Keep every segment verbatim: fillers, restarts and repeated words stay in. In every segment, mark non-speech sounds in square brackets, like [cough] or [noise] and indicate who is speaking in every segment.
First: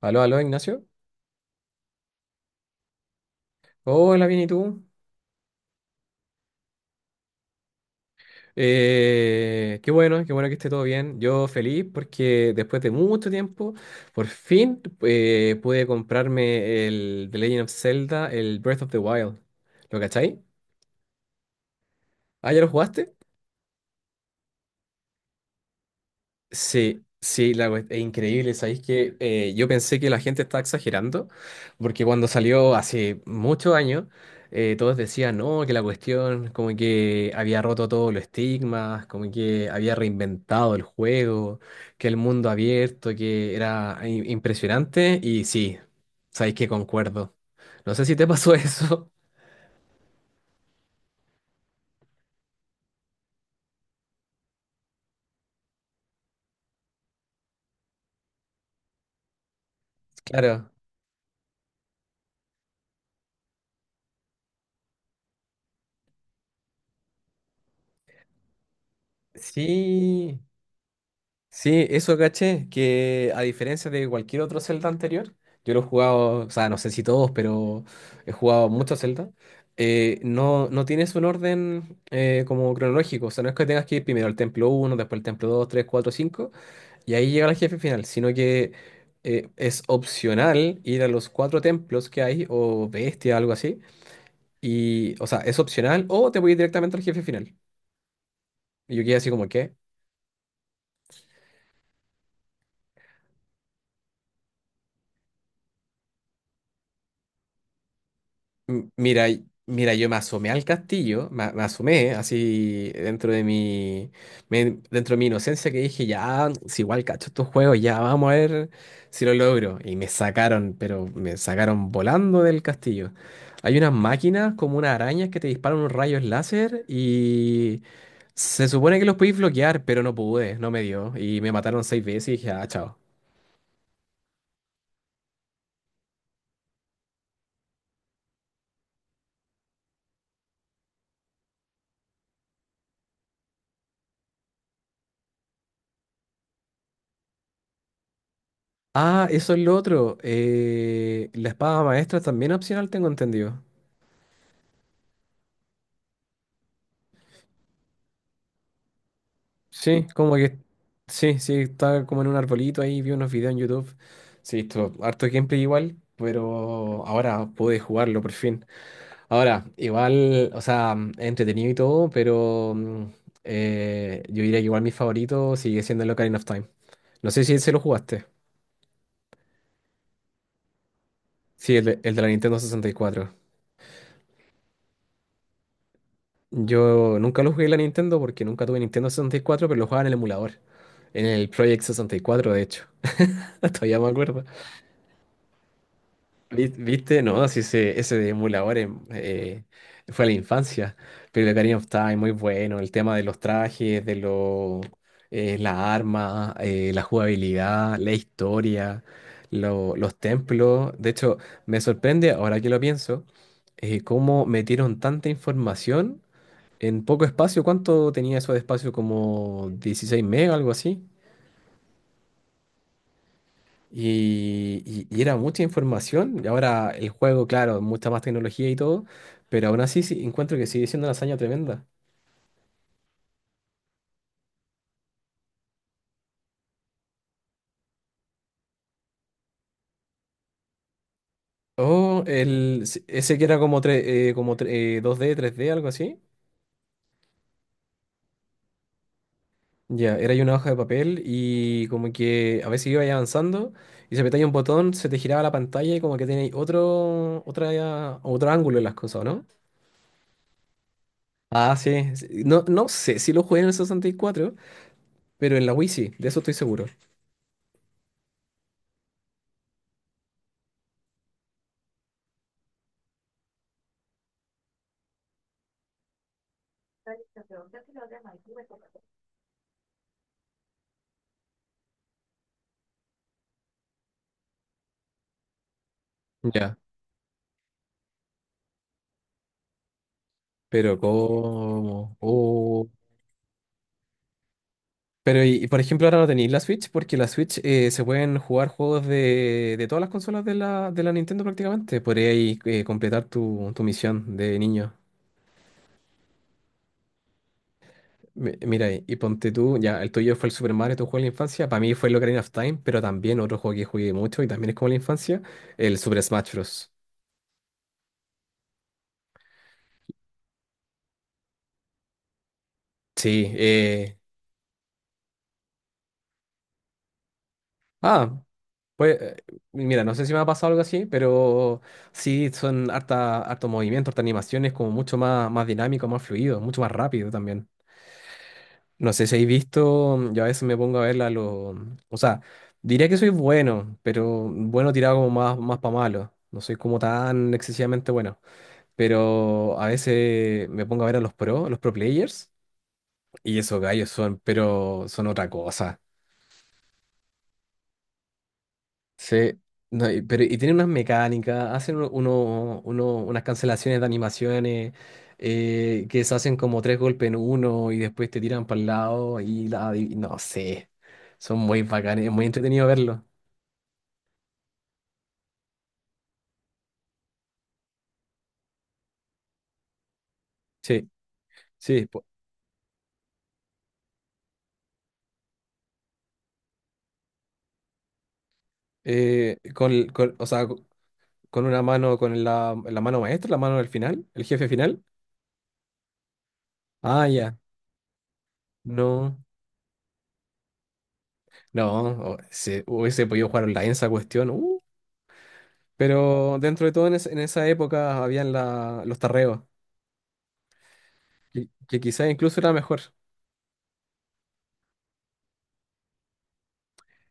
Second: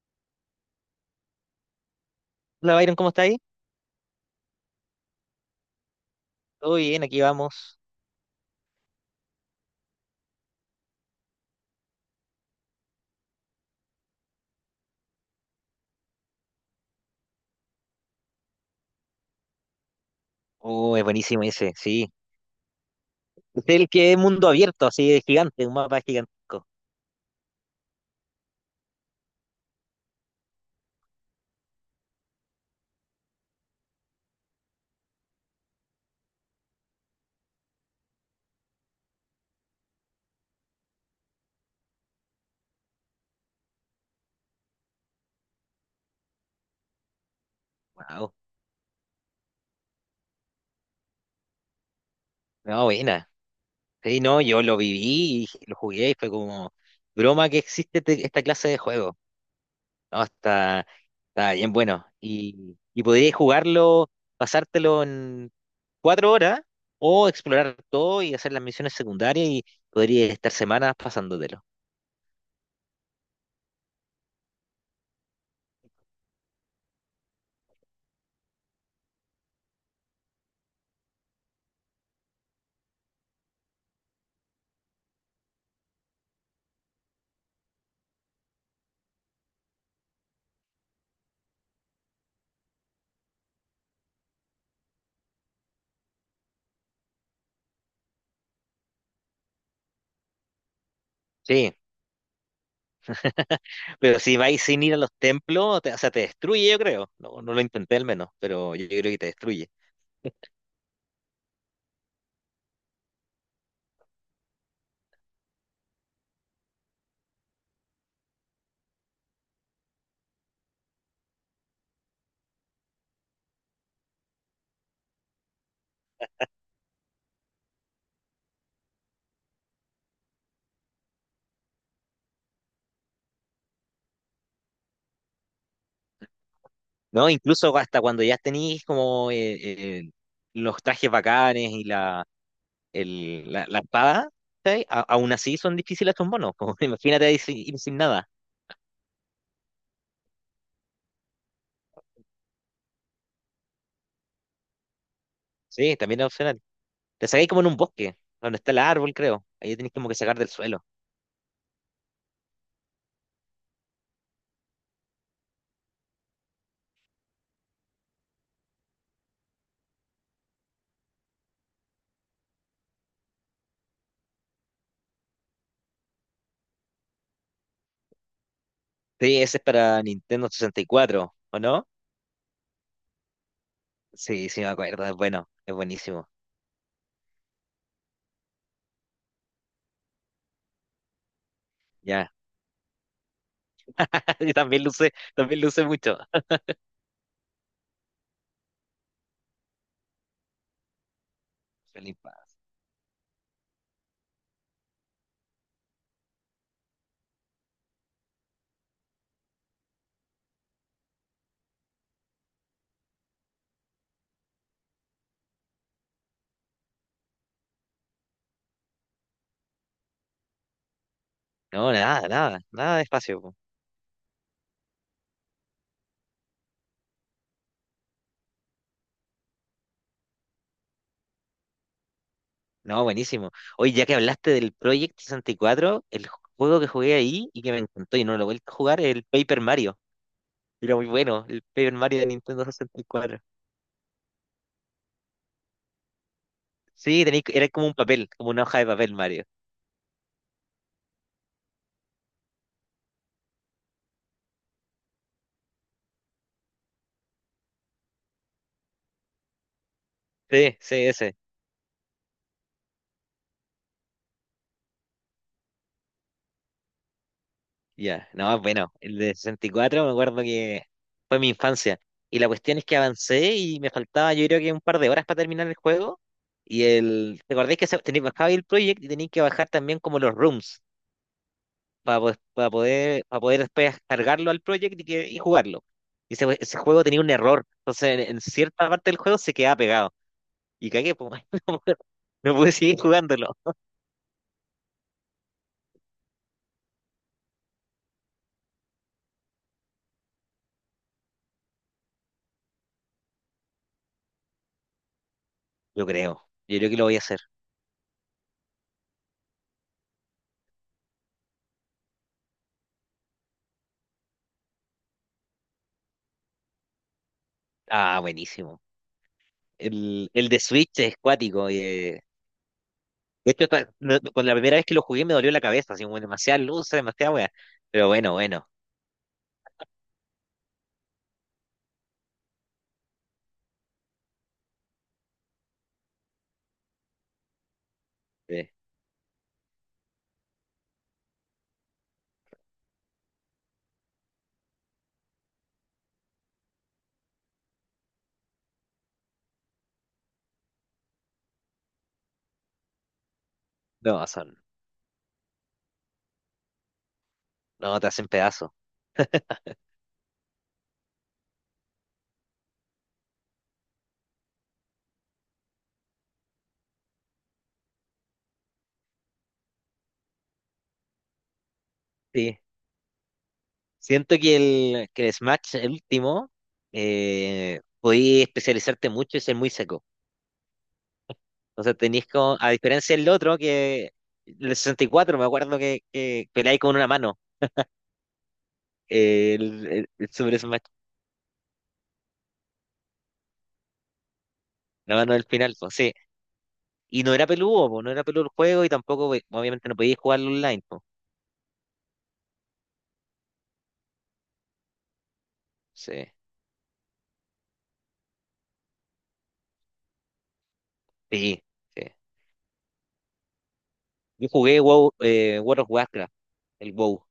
Speaker 1: Aló, aló, Ignacio.
Speaker 2: Hola Byron, ¿cómo está ahí?
Speaker 1: Hola, bien, ¿y tú?
Speaker 2: Todo bien, aquí vamos.
Speaker 1: Eh, qué bueno, qué bueno que esté todo bien. Yo feliz porque después de mucho tiempo, por fin eh, pude comprarme el The Legend of Zelda, el Breath of the Wild. ¿Lo cachai?
Speaker 2: Oh, es buenísimo ese, sí.
Speaker 1: ¿Ah, ya lo jugaste?
Speaker 2: Es el que es mundo abierto, así de gigante, un mapa gigantesco.
Speaker 1: Sí, sí, la, cuest- es increíble. Sabéis que eh, yo pensé que la gente estaba exagerando, porque cuando salió hace muchos años, eh, todos decían, no, que la cuestión como que había roto todos los estigmas, como que había reinventado el juego, que el mundo abierto, que era i- impresionante. Y sí, sabéis que concuerdo. No sé si te
Speaker 2: Wow.
Speaker 1: pasó [laughs] eso.
Speaker 2: No, buena. Sí, no, yo lo viví y lo jugué y fue como broma que existe te- esta clase de juego. No,
Speaker 1: Claro.
Speaker 2: está, está bien bueno. Y, y podrías jugarlo, pasártelo en cuatro horas o explorar todo y hacer las misiones secundarias y podrías
Speaker 1: Sí.
Speaker 2: estar semanas pasándotelo.
Speaker 1: Sí, eso caché, que a diferencia de cualquier otro Zelda anterior, yo lo he jugado, o sea, no sé si todos, pero he jugado muchos Zelda, eh, no, no tienes un orden eh, como cronológico, o sea, no es que tengas que ir primero al templo uno, después al templo dos, tres, cuatro, cinco, y ahí llega el jefe final, sino que eh, es opcional ir a los cuatro templos que hay, o bestia, algo así, y, o sea, es opcional, o te voy directamente al jefe final. Y yo quedé así como, ¿qué?
Speaker 2: Sí. Pero si vais sin ir a los templos, te- o sea, te destruye, yo creo. No, no lo intenté al menos, pero yo
Speaker 1: M-
Speaker 2: creo que te
Speaker 1: Mira, y-
Speaker 2: destruye.
Speaker 1: mira, yo me asomé al castillo, me, me asomé así dentro de mi, me- dentro de mi inocencia que dije, ya, si igual cacho estos juegos, ya vamos a ver si lo logro. Y me sacaron, pero me sacaron volando del castillo. Hay unas máquinas como unas arañas que te disparan unos rayos láser y se supone que los podéis bloquear, pero no pude, no me dio. Y me mataron seis veces y dije, ah, chao.
Speaker 2: ¿No? Incluso hasta cuando ya tenéis como eh, eh, los trajes bacanes y la, el, la, la espada, ¿sí? A- aún así son difíciles estos monos. Como, [laughs] imagínate ir sin, ir sin nada.
Speaker 1: Ah, eso es lo otro. Eh, la espada maestra también es opcional, tengo entendido.
Speaker 2: Sí, también es opcional. Te sacáis como en un bosque, donde está el árbol, creo. Ahí tenéis
Speaker 1: Sí,
Speaker 2: como que
Speaker 1: como
Speaker 2: sacar del
Speaker 1: que
Speaker 2: suelo.
Speaker 1: sí, sí, estaba como en un arbolito ahí, vi unos videos en YouTube. Sí, esto, harto gameplay igual, pero ahora pude jugarlo por fin. Ahora, igual, o sea, mm, es entretenido y todo, pero mm, eh, yo diría que igual mi favorito sigue siendo el Ocarina of Time. No sé si ese lo jugaste.
Speaker 2: Sí, ese es para Nintendo sesenta y cuatro, ¿o
Speaker 1: Sí, el
Speaker 2: no?
Speaker 1: de, el de la Nintendo sesenta y cuatro.
Speaker 2: Sí, sí, me acuerdo. Es bueno, es buenísimo.
Speaker 1: Yo nunca lo jugué en la Nintendo porque nunca tuve Nintendo sesenta y cuatro, pero lo jugaba en el emulador, en el Project sesenta y
Speaker 2: Ya,
Speaker 1: cuatro de hecho. [laughs] Todavía me
Speaker 2: [laughs]
Speaker 1: acuerdo.
Speaker 2: y también luce, también luce mucho.
Speaker 1: Vi- ¿Viste? No, si ese, ese de emuladores eh, fue a la infancia. Pero el Ocarina of Time, muy
Speaker 2: Felipa.
Speaker 1: bueno. El tema de los trajes, de lo eh, las armas, eh, la jugabilidad, la historia, lo- los templos. De hecho, me sorprende, ahora que lo pienso, eh, cómo metieron tanta información en poco espacio. ¿Cuánto tenía eso de espacio? Como dieciséis megas, algo así.
Speaker 2: No, nada, nada, nada de espacio. Po.
Speaker 1: Y, y- y era mucha información. Y ahora el juego, claro, mucha más tecnología y todo. Pero aún así sí, encuentro que sigue siendo una hazaña tremenda.
Speaker 2: No, buenísimo. Oye, ya que hablaste del Project sesenta y cuatro, el juego que jugué ahí y que me encantó y no lo he vuelto a jugar es el Paper Mario. Era muy bueno, el Paper Mario
Speaker 1: Oh,
Speaker 2: de Nintendo
Speaker 1: el,
Speaker 2: sesenta
Speaker 1: se-
Speaker 2: y
Speaker 1: ese
Speaker 2: cuatro.
Speaker 1: que era como, tre- eh, como tre- eh, dos D, tres d algo así.
Speaker 2: Sí, tenía, era como un papel, como una hoja de papel, Mario.
Speaker 1: Ya, era ahí una hoja de papel y como que a veces iba ahí avanzando y se apretaba un botón, se te giraba la pantalla y como que tenéis otro, otra, otro ángulo en las cosas, ¿o no?
Speaker 2: Sí, sí, ese.
Speaker 1: Ah, sí. Sí. No, no sé si lo jugué en el sesenta y cuatro pero en la Wii sí, de eso estoy seguro.
Speaker 2: Ya, no, bueno, el de sesenta y cuatro me acuerdo que fue mi infancia. Y la cuestión es que avancé y me faltaba yo creo que un par de horas para terminar el juego. Y el, ¿te acordáis que se- tenéis bajaba ahí el Project y tenéis que bajar también como los rooms? para, poder para poder, para poder después cargarlo al project y, que- y jugarlo. Y ese,
Speaker 1: Ya.
Speaker 2: ese juego tenía un error, entonces en, en cierta parte del juego se quedaba pegado. Y
Speaker 1: Pero
Speaker 2: cagué, pues, [laughs] no
Speaker 1: cómo.
Speaker 2: no pude
Speaker 1: Oh.
Speaker 2: seguir jugándolo.
Speaker 1: Pero y, y, por ejemplo ahora no tenéis la Switch porque la Switch eh, se pueden jugar juegos de, de todas las consolas de la, de la Nintendo prácticamente. Podríais eh, completar tu, tu misión de niño.
Speaker 2: Yo creo, yo creo que lo voy a hacer.
Speaker 1: Mi- Mira, y, y ponte tú, ya el tuyo fue el Super Mario, tu juego de la infancia. Para mí fue el Ocarina of Time, pero también otro juego que jugué mucho y también es como la infancia, el Super Smash Bros.
Speaker 2: Ah, buenísimo. El, el de Switch es cuático. Y, eh,
Speaker 1: Sí,
Speaker 2: de hecho, está-
Speaker 1: eh,
Speaker 2: no- con la primera vez que lo jugué me dolió la cabeza, así como demasiada luz, demasiada wea. Pero bueno,
Speaker 1: ah,
Speaker 2: bueno.
Speaker 1: pues, eh, mira, no sé si me ha pasado algo así, pero sí son harta, harto movimiento, harta animaciones, como mucho más, más dinámico, más fluido, mucho más rápido también.
Speaker 2: eh,
Speaker 1: No sé si habéis visto, mm, yo a veces me pongo a verla, lo, mm, o sea, diría que soy bueno, pero bueno tirado como más, más para malo. No soy como tan excesivamente bueno, pero a veces me pongo a ver a los pro, los pro players, y esos gallos
Speaker 2: no,
Speaker 1: son,
Speaker 2: son,
Speaker 1: pero son otra cosa.
Speaker 2: no, te hacen pedazo.
Speaker 1: Sí, no, y, pero, y tienen unas mecánicas, hacen uno, uno- uno- unas cancelaciones de animaciones eh, que se hacen como tres golpes en uno y después te tiran para el lado y la, y no sé, son muy bacanes, es muy
Speaker 2: Sí.
Speaker 1: entretenido verlo.
Speaker 2: Siento que el, que el Smash, el último, eh, podí especializarte mucho y ser muy seco.
Speaker 1: Sí,
Speaker 2: Entonces
Speaker 1: sí, po-
Speaker 2: tenéis como, a diferencia del otro, que el sesenta y cuatro me acuerdo que, que peleáis con una mano, eh,
Speaker 1: eh,
Speaker 2: el,
Speaker 1: con,
Speaker 2: el-
Speaker 1: el-
Speaker 2: el
Speaker 1: con- o
Speaker 2: Super
Speaker 1: sea,
Speaker 2: Smash,
Speaker 1: co- con una mano, con la, la mano maestra, la mano del final, el jefe final.
Speaker 2: la mano del final, pues sí. Y
Speaker 1: Ah,
Speaker 2: no era
Speaker 1: ya,
Speaker 2: peludo, po, no era peludo el juego y tampoco,
Speaker 1: no,
Speaker 2: pues, obviamente, no podíais jugarlo online, pues.
Speaker 1: no, o- se, hubiese podido jugar online esa cuestión.
Speaker 2: Sí,
Speaker 1: Pero dentro de todo, en, es- en esa época habían la- los tarreos,
Speaker 2: sí,
Speaker 1: que, que
Speaker 2: sí.
Speaker 1: quizás incluso era mejor
Speaker 2: Yo jugué WoW, eh, World of Warcraft, el WoW.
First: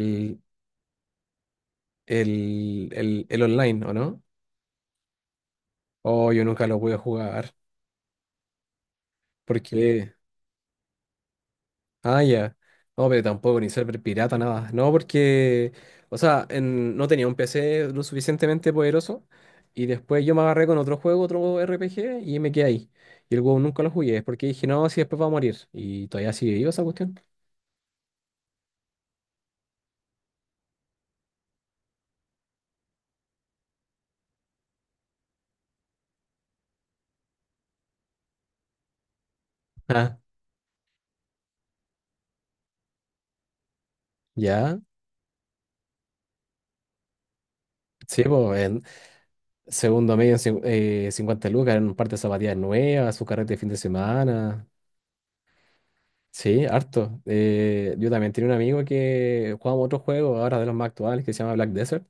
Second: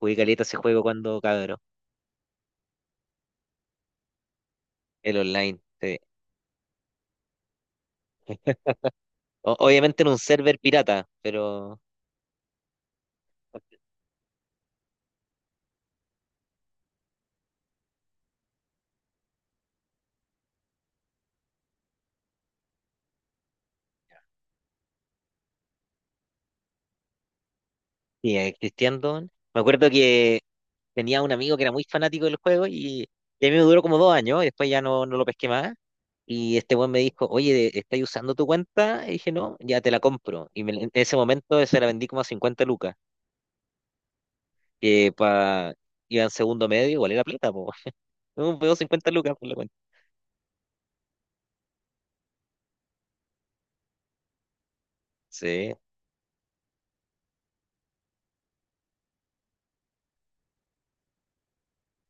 Speaker 2: Jugué caleta ese juego cuando cabrón,
Speaker 1: el, el, el online, ¿o no?
Speaker 2: el online. Sí.
Speaker 1: Oh, yo nunca lo voy a jugar,
Speaker 2: O- obviamente en
Speaker 1: porque...
Speaker 2: un server pirata, pero
Speaker 1: Ah, ya. No, pero tampoco, ni server pirata, nada. No, porque, o sea, en- no tenía un P C lo suficientemente poderoso, y después yo me agarré con otro juego, otro R P G, y me quedé ahí. Y el juego nunca lo jugué, porque dije, no, si después va a morir, y todavía sigue vivo esa cuestión.
Speaker 2: sí, eh, Christian Dawn. Me acuerdo que tenía un amigo que era muy fanático del juego y, y a mí me duró como dos años y después ya no, no lo pesqué más. Y este weón me dijo, oye, ¿estáis usando tu cuenta? Y dije, no, ya te la
Speaker 1: Ah,
Speaker 2: compro. Y me- en ese momento se la vendí como a cincuenta lucas,
Speaker 1: ya.
Speaker 2: que para iba en segundo medio, igual era plata, po. [laughs]
Speaker 1: Sí,
Speaker 2: Me
Speaker 1: pues.
Speaker 2: pegó cincuenta lucas por la cuenta.
Speaker 1: Segundo medio en cin- eh, cincuenta lucas, en un par de zapatillas nuevas, su carrete de fin de semana.
Speaker 2: Sí.
Speaker 1: Sí, harto. Eh, yo también tenía un amigo que jugaba otro juego ahora de los más actuales que se llama Black Desert.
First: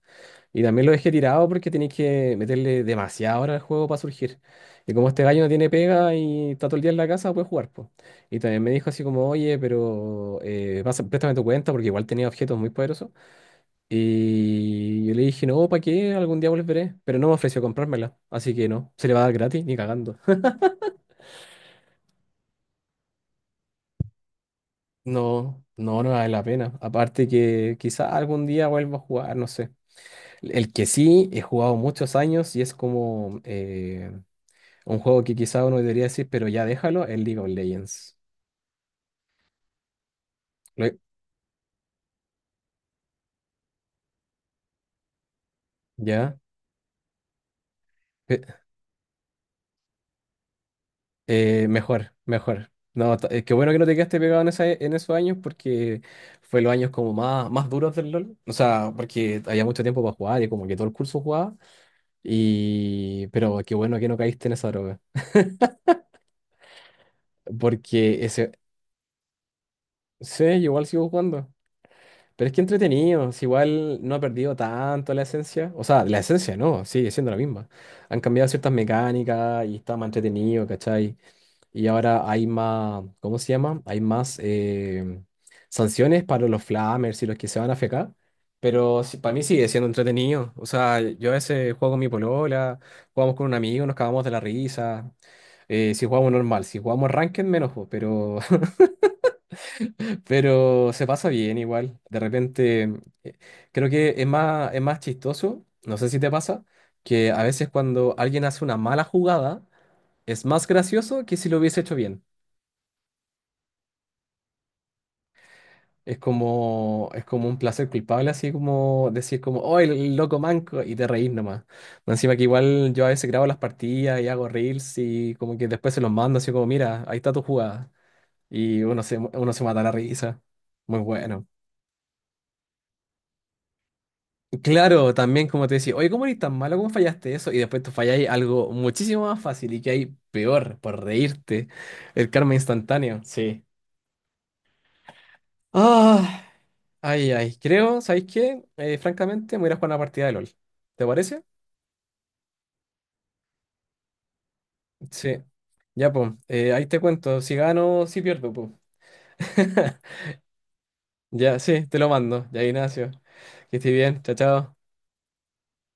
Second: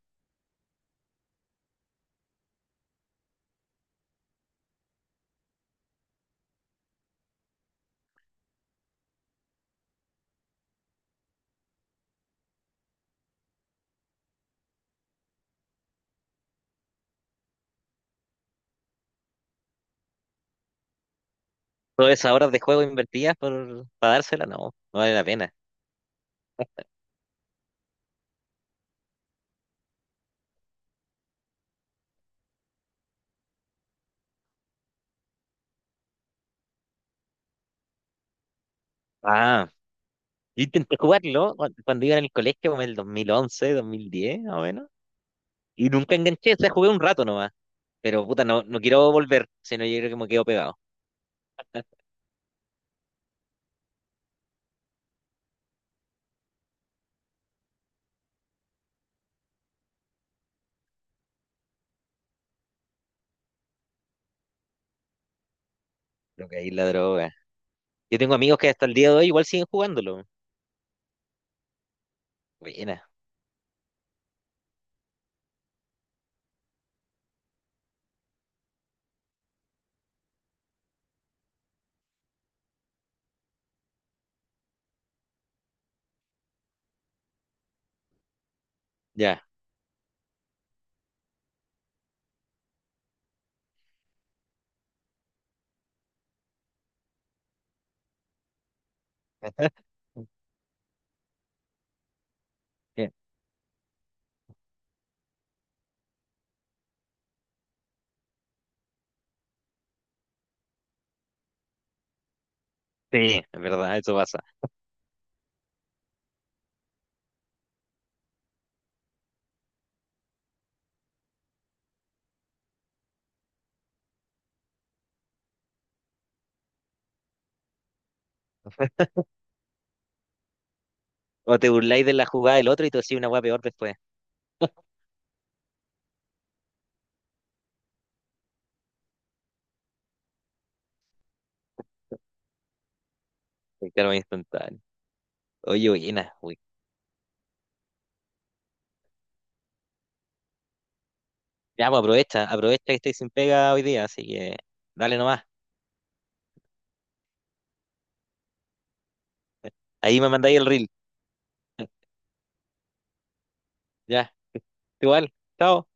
Speaker 1: Y también lo dejé tirado porque tenéis que meterle demasiada hora al juego para surgir. Y como este gallo no tiene pega y está todo el día en la casa, puede jugar, po. Y también me dijo así como, oye, pero eh, pasa- préstame tu cuenta porque igual tenía objetos muy poderosos. Y yo le dije, no, ¿para qué? Algún día volveré. Pero no me ofreció comprármela. Así que no, se le va a dar gratis, ni cagando. [laughs]
Speaker 2: Todas esas horas de juego invertidas por, para dársela, no, no vale la pena.
Speaker 1: No, no, no vale la pena. Aparte que quizá algún día vuelva a jugar, no sé. El que sí, he jugado muchos años y es como eh, un juego que quizá uno debería decir, pero ya déjalo, el League of Legends.
Speaker 2: Ah, yo intenté
Speaker 1: Lo-
Speaker 2: jugarlo cu- cuando iba en el colegio, como en el dos mil once, dos mil diez, más o menos. Y nunca
Speaker 1: ¿Ya?
Speaker 2: enganché, o sea, jugué un rato nomás. Pero puta,
Speaker 1: eh,
Speaker 2: no, no quiero volver, sino yo creo que me quedo pegado.
Speaker 1: Eh, mejor, mejor. No, t- eh, qué bueno que no te quedaste pegado en, esa, en esos años porque fue los años como más, más duros del LOL. O sea, porque había mucho tiempo para jugar y como que todo el curso jugaba. Y... Pero qué bueno que no caíste en esa droga.
Speaker 2: Creo que ahí la droga. Yo
Speaker 1: Porque
Speaker 2: tengo
Speaker 1: ese...
Speaker 2: amigos que hasta el día de hoy igual siguen jugándolo.
Speaker 1: Sí, yo igual sigo jugando. Pero es que
Speaker 2: Buena,
Speaker 1: entretenido. Si igual no ha perdido tanto la esencia. O sea, la esencia no, sigue siendo la misma. Han cambiado ciertas mecánicas y está más entretenido, ¿cachai? Y ahora hay más, ¿cómo se llama? Hay más eh, sanciones para los flamers y los que se van a fecar. Pero sí- para
Speaker 2: ya.
Speaker 1: mí sigue siendo entretenido. O sea, yo a veces juego con mi polola, jugamos con un amigo, nos cagamos de la risa. Eh, si jugamos normal, si jugamos ranked, menos, po, pero,
Speaker 2: [laughs]
Speaker 1: [laughs] pero se pasa bien igual. De repente, eh, creo que es más, es más chistoso, no sé si te pasa, que a veces cuando alguien hace una mala jugada, es más gracioso que si lo hubiese hecho bien.
Speaker 2: Sí, es verdad, eso pasa.
Speaker 1: Es como, es como un placer culpable, así como decir como, oh, el, el loco manco, y te reís nomás. Más encima que igual yo a veces grabo las partidas y hago reels y como que después se los mando así como, mira, ahí está tu jugada. Y uno se, uno se mata la risa. Muy bueno.
Speaker 2: O te burláis de la jugada del otro y te decís una hueá peor después.
Speaker 1: Claro, también como te decía, oye, ¿cómo eres tan malo? ¿Cómo fallaste eso? Y después tú falláis algo muchísimo más fácil y que hay peor por reírte. El karma instantáneo. Sí.
Speaker 2: Porque claro, es instantáneo. Oye, buena,
Speaker 1: Ah,
Speaker 2: uy.
Speaker 1: ay, ay, creo, ¿sabéis qué? Eh, francamente, me voy a ir a jugar una partida de LOL. ¿Te parece?
Speaker 2: Ya, pues aprovecha, aprovecha que estoy sin pega hoy día, así que dale
Speaker 1: Sí.
Speaker 2: nomás.
Speaker 1: Ya, pues, ahí te cuento. Si gano, si pierdo, pues. [laughs]
Speaker 2: Ahí me mandáis el reel.
Speaker 1: Ya, sí, te lo mando. Ya, Ignacio. Que estés bien.
Speaker 2: Ya,
Speaker 1: Chao, chao.
Speaker 2: igual, chao.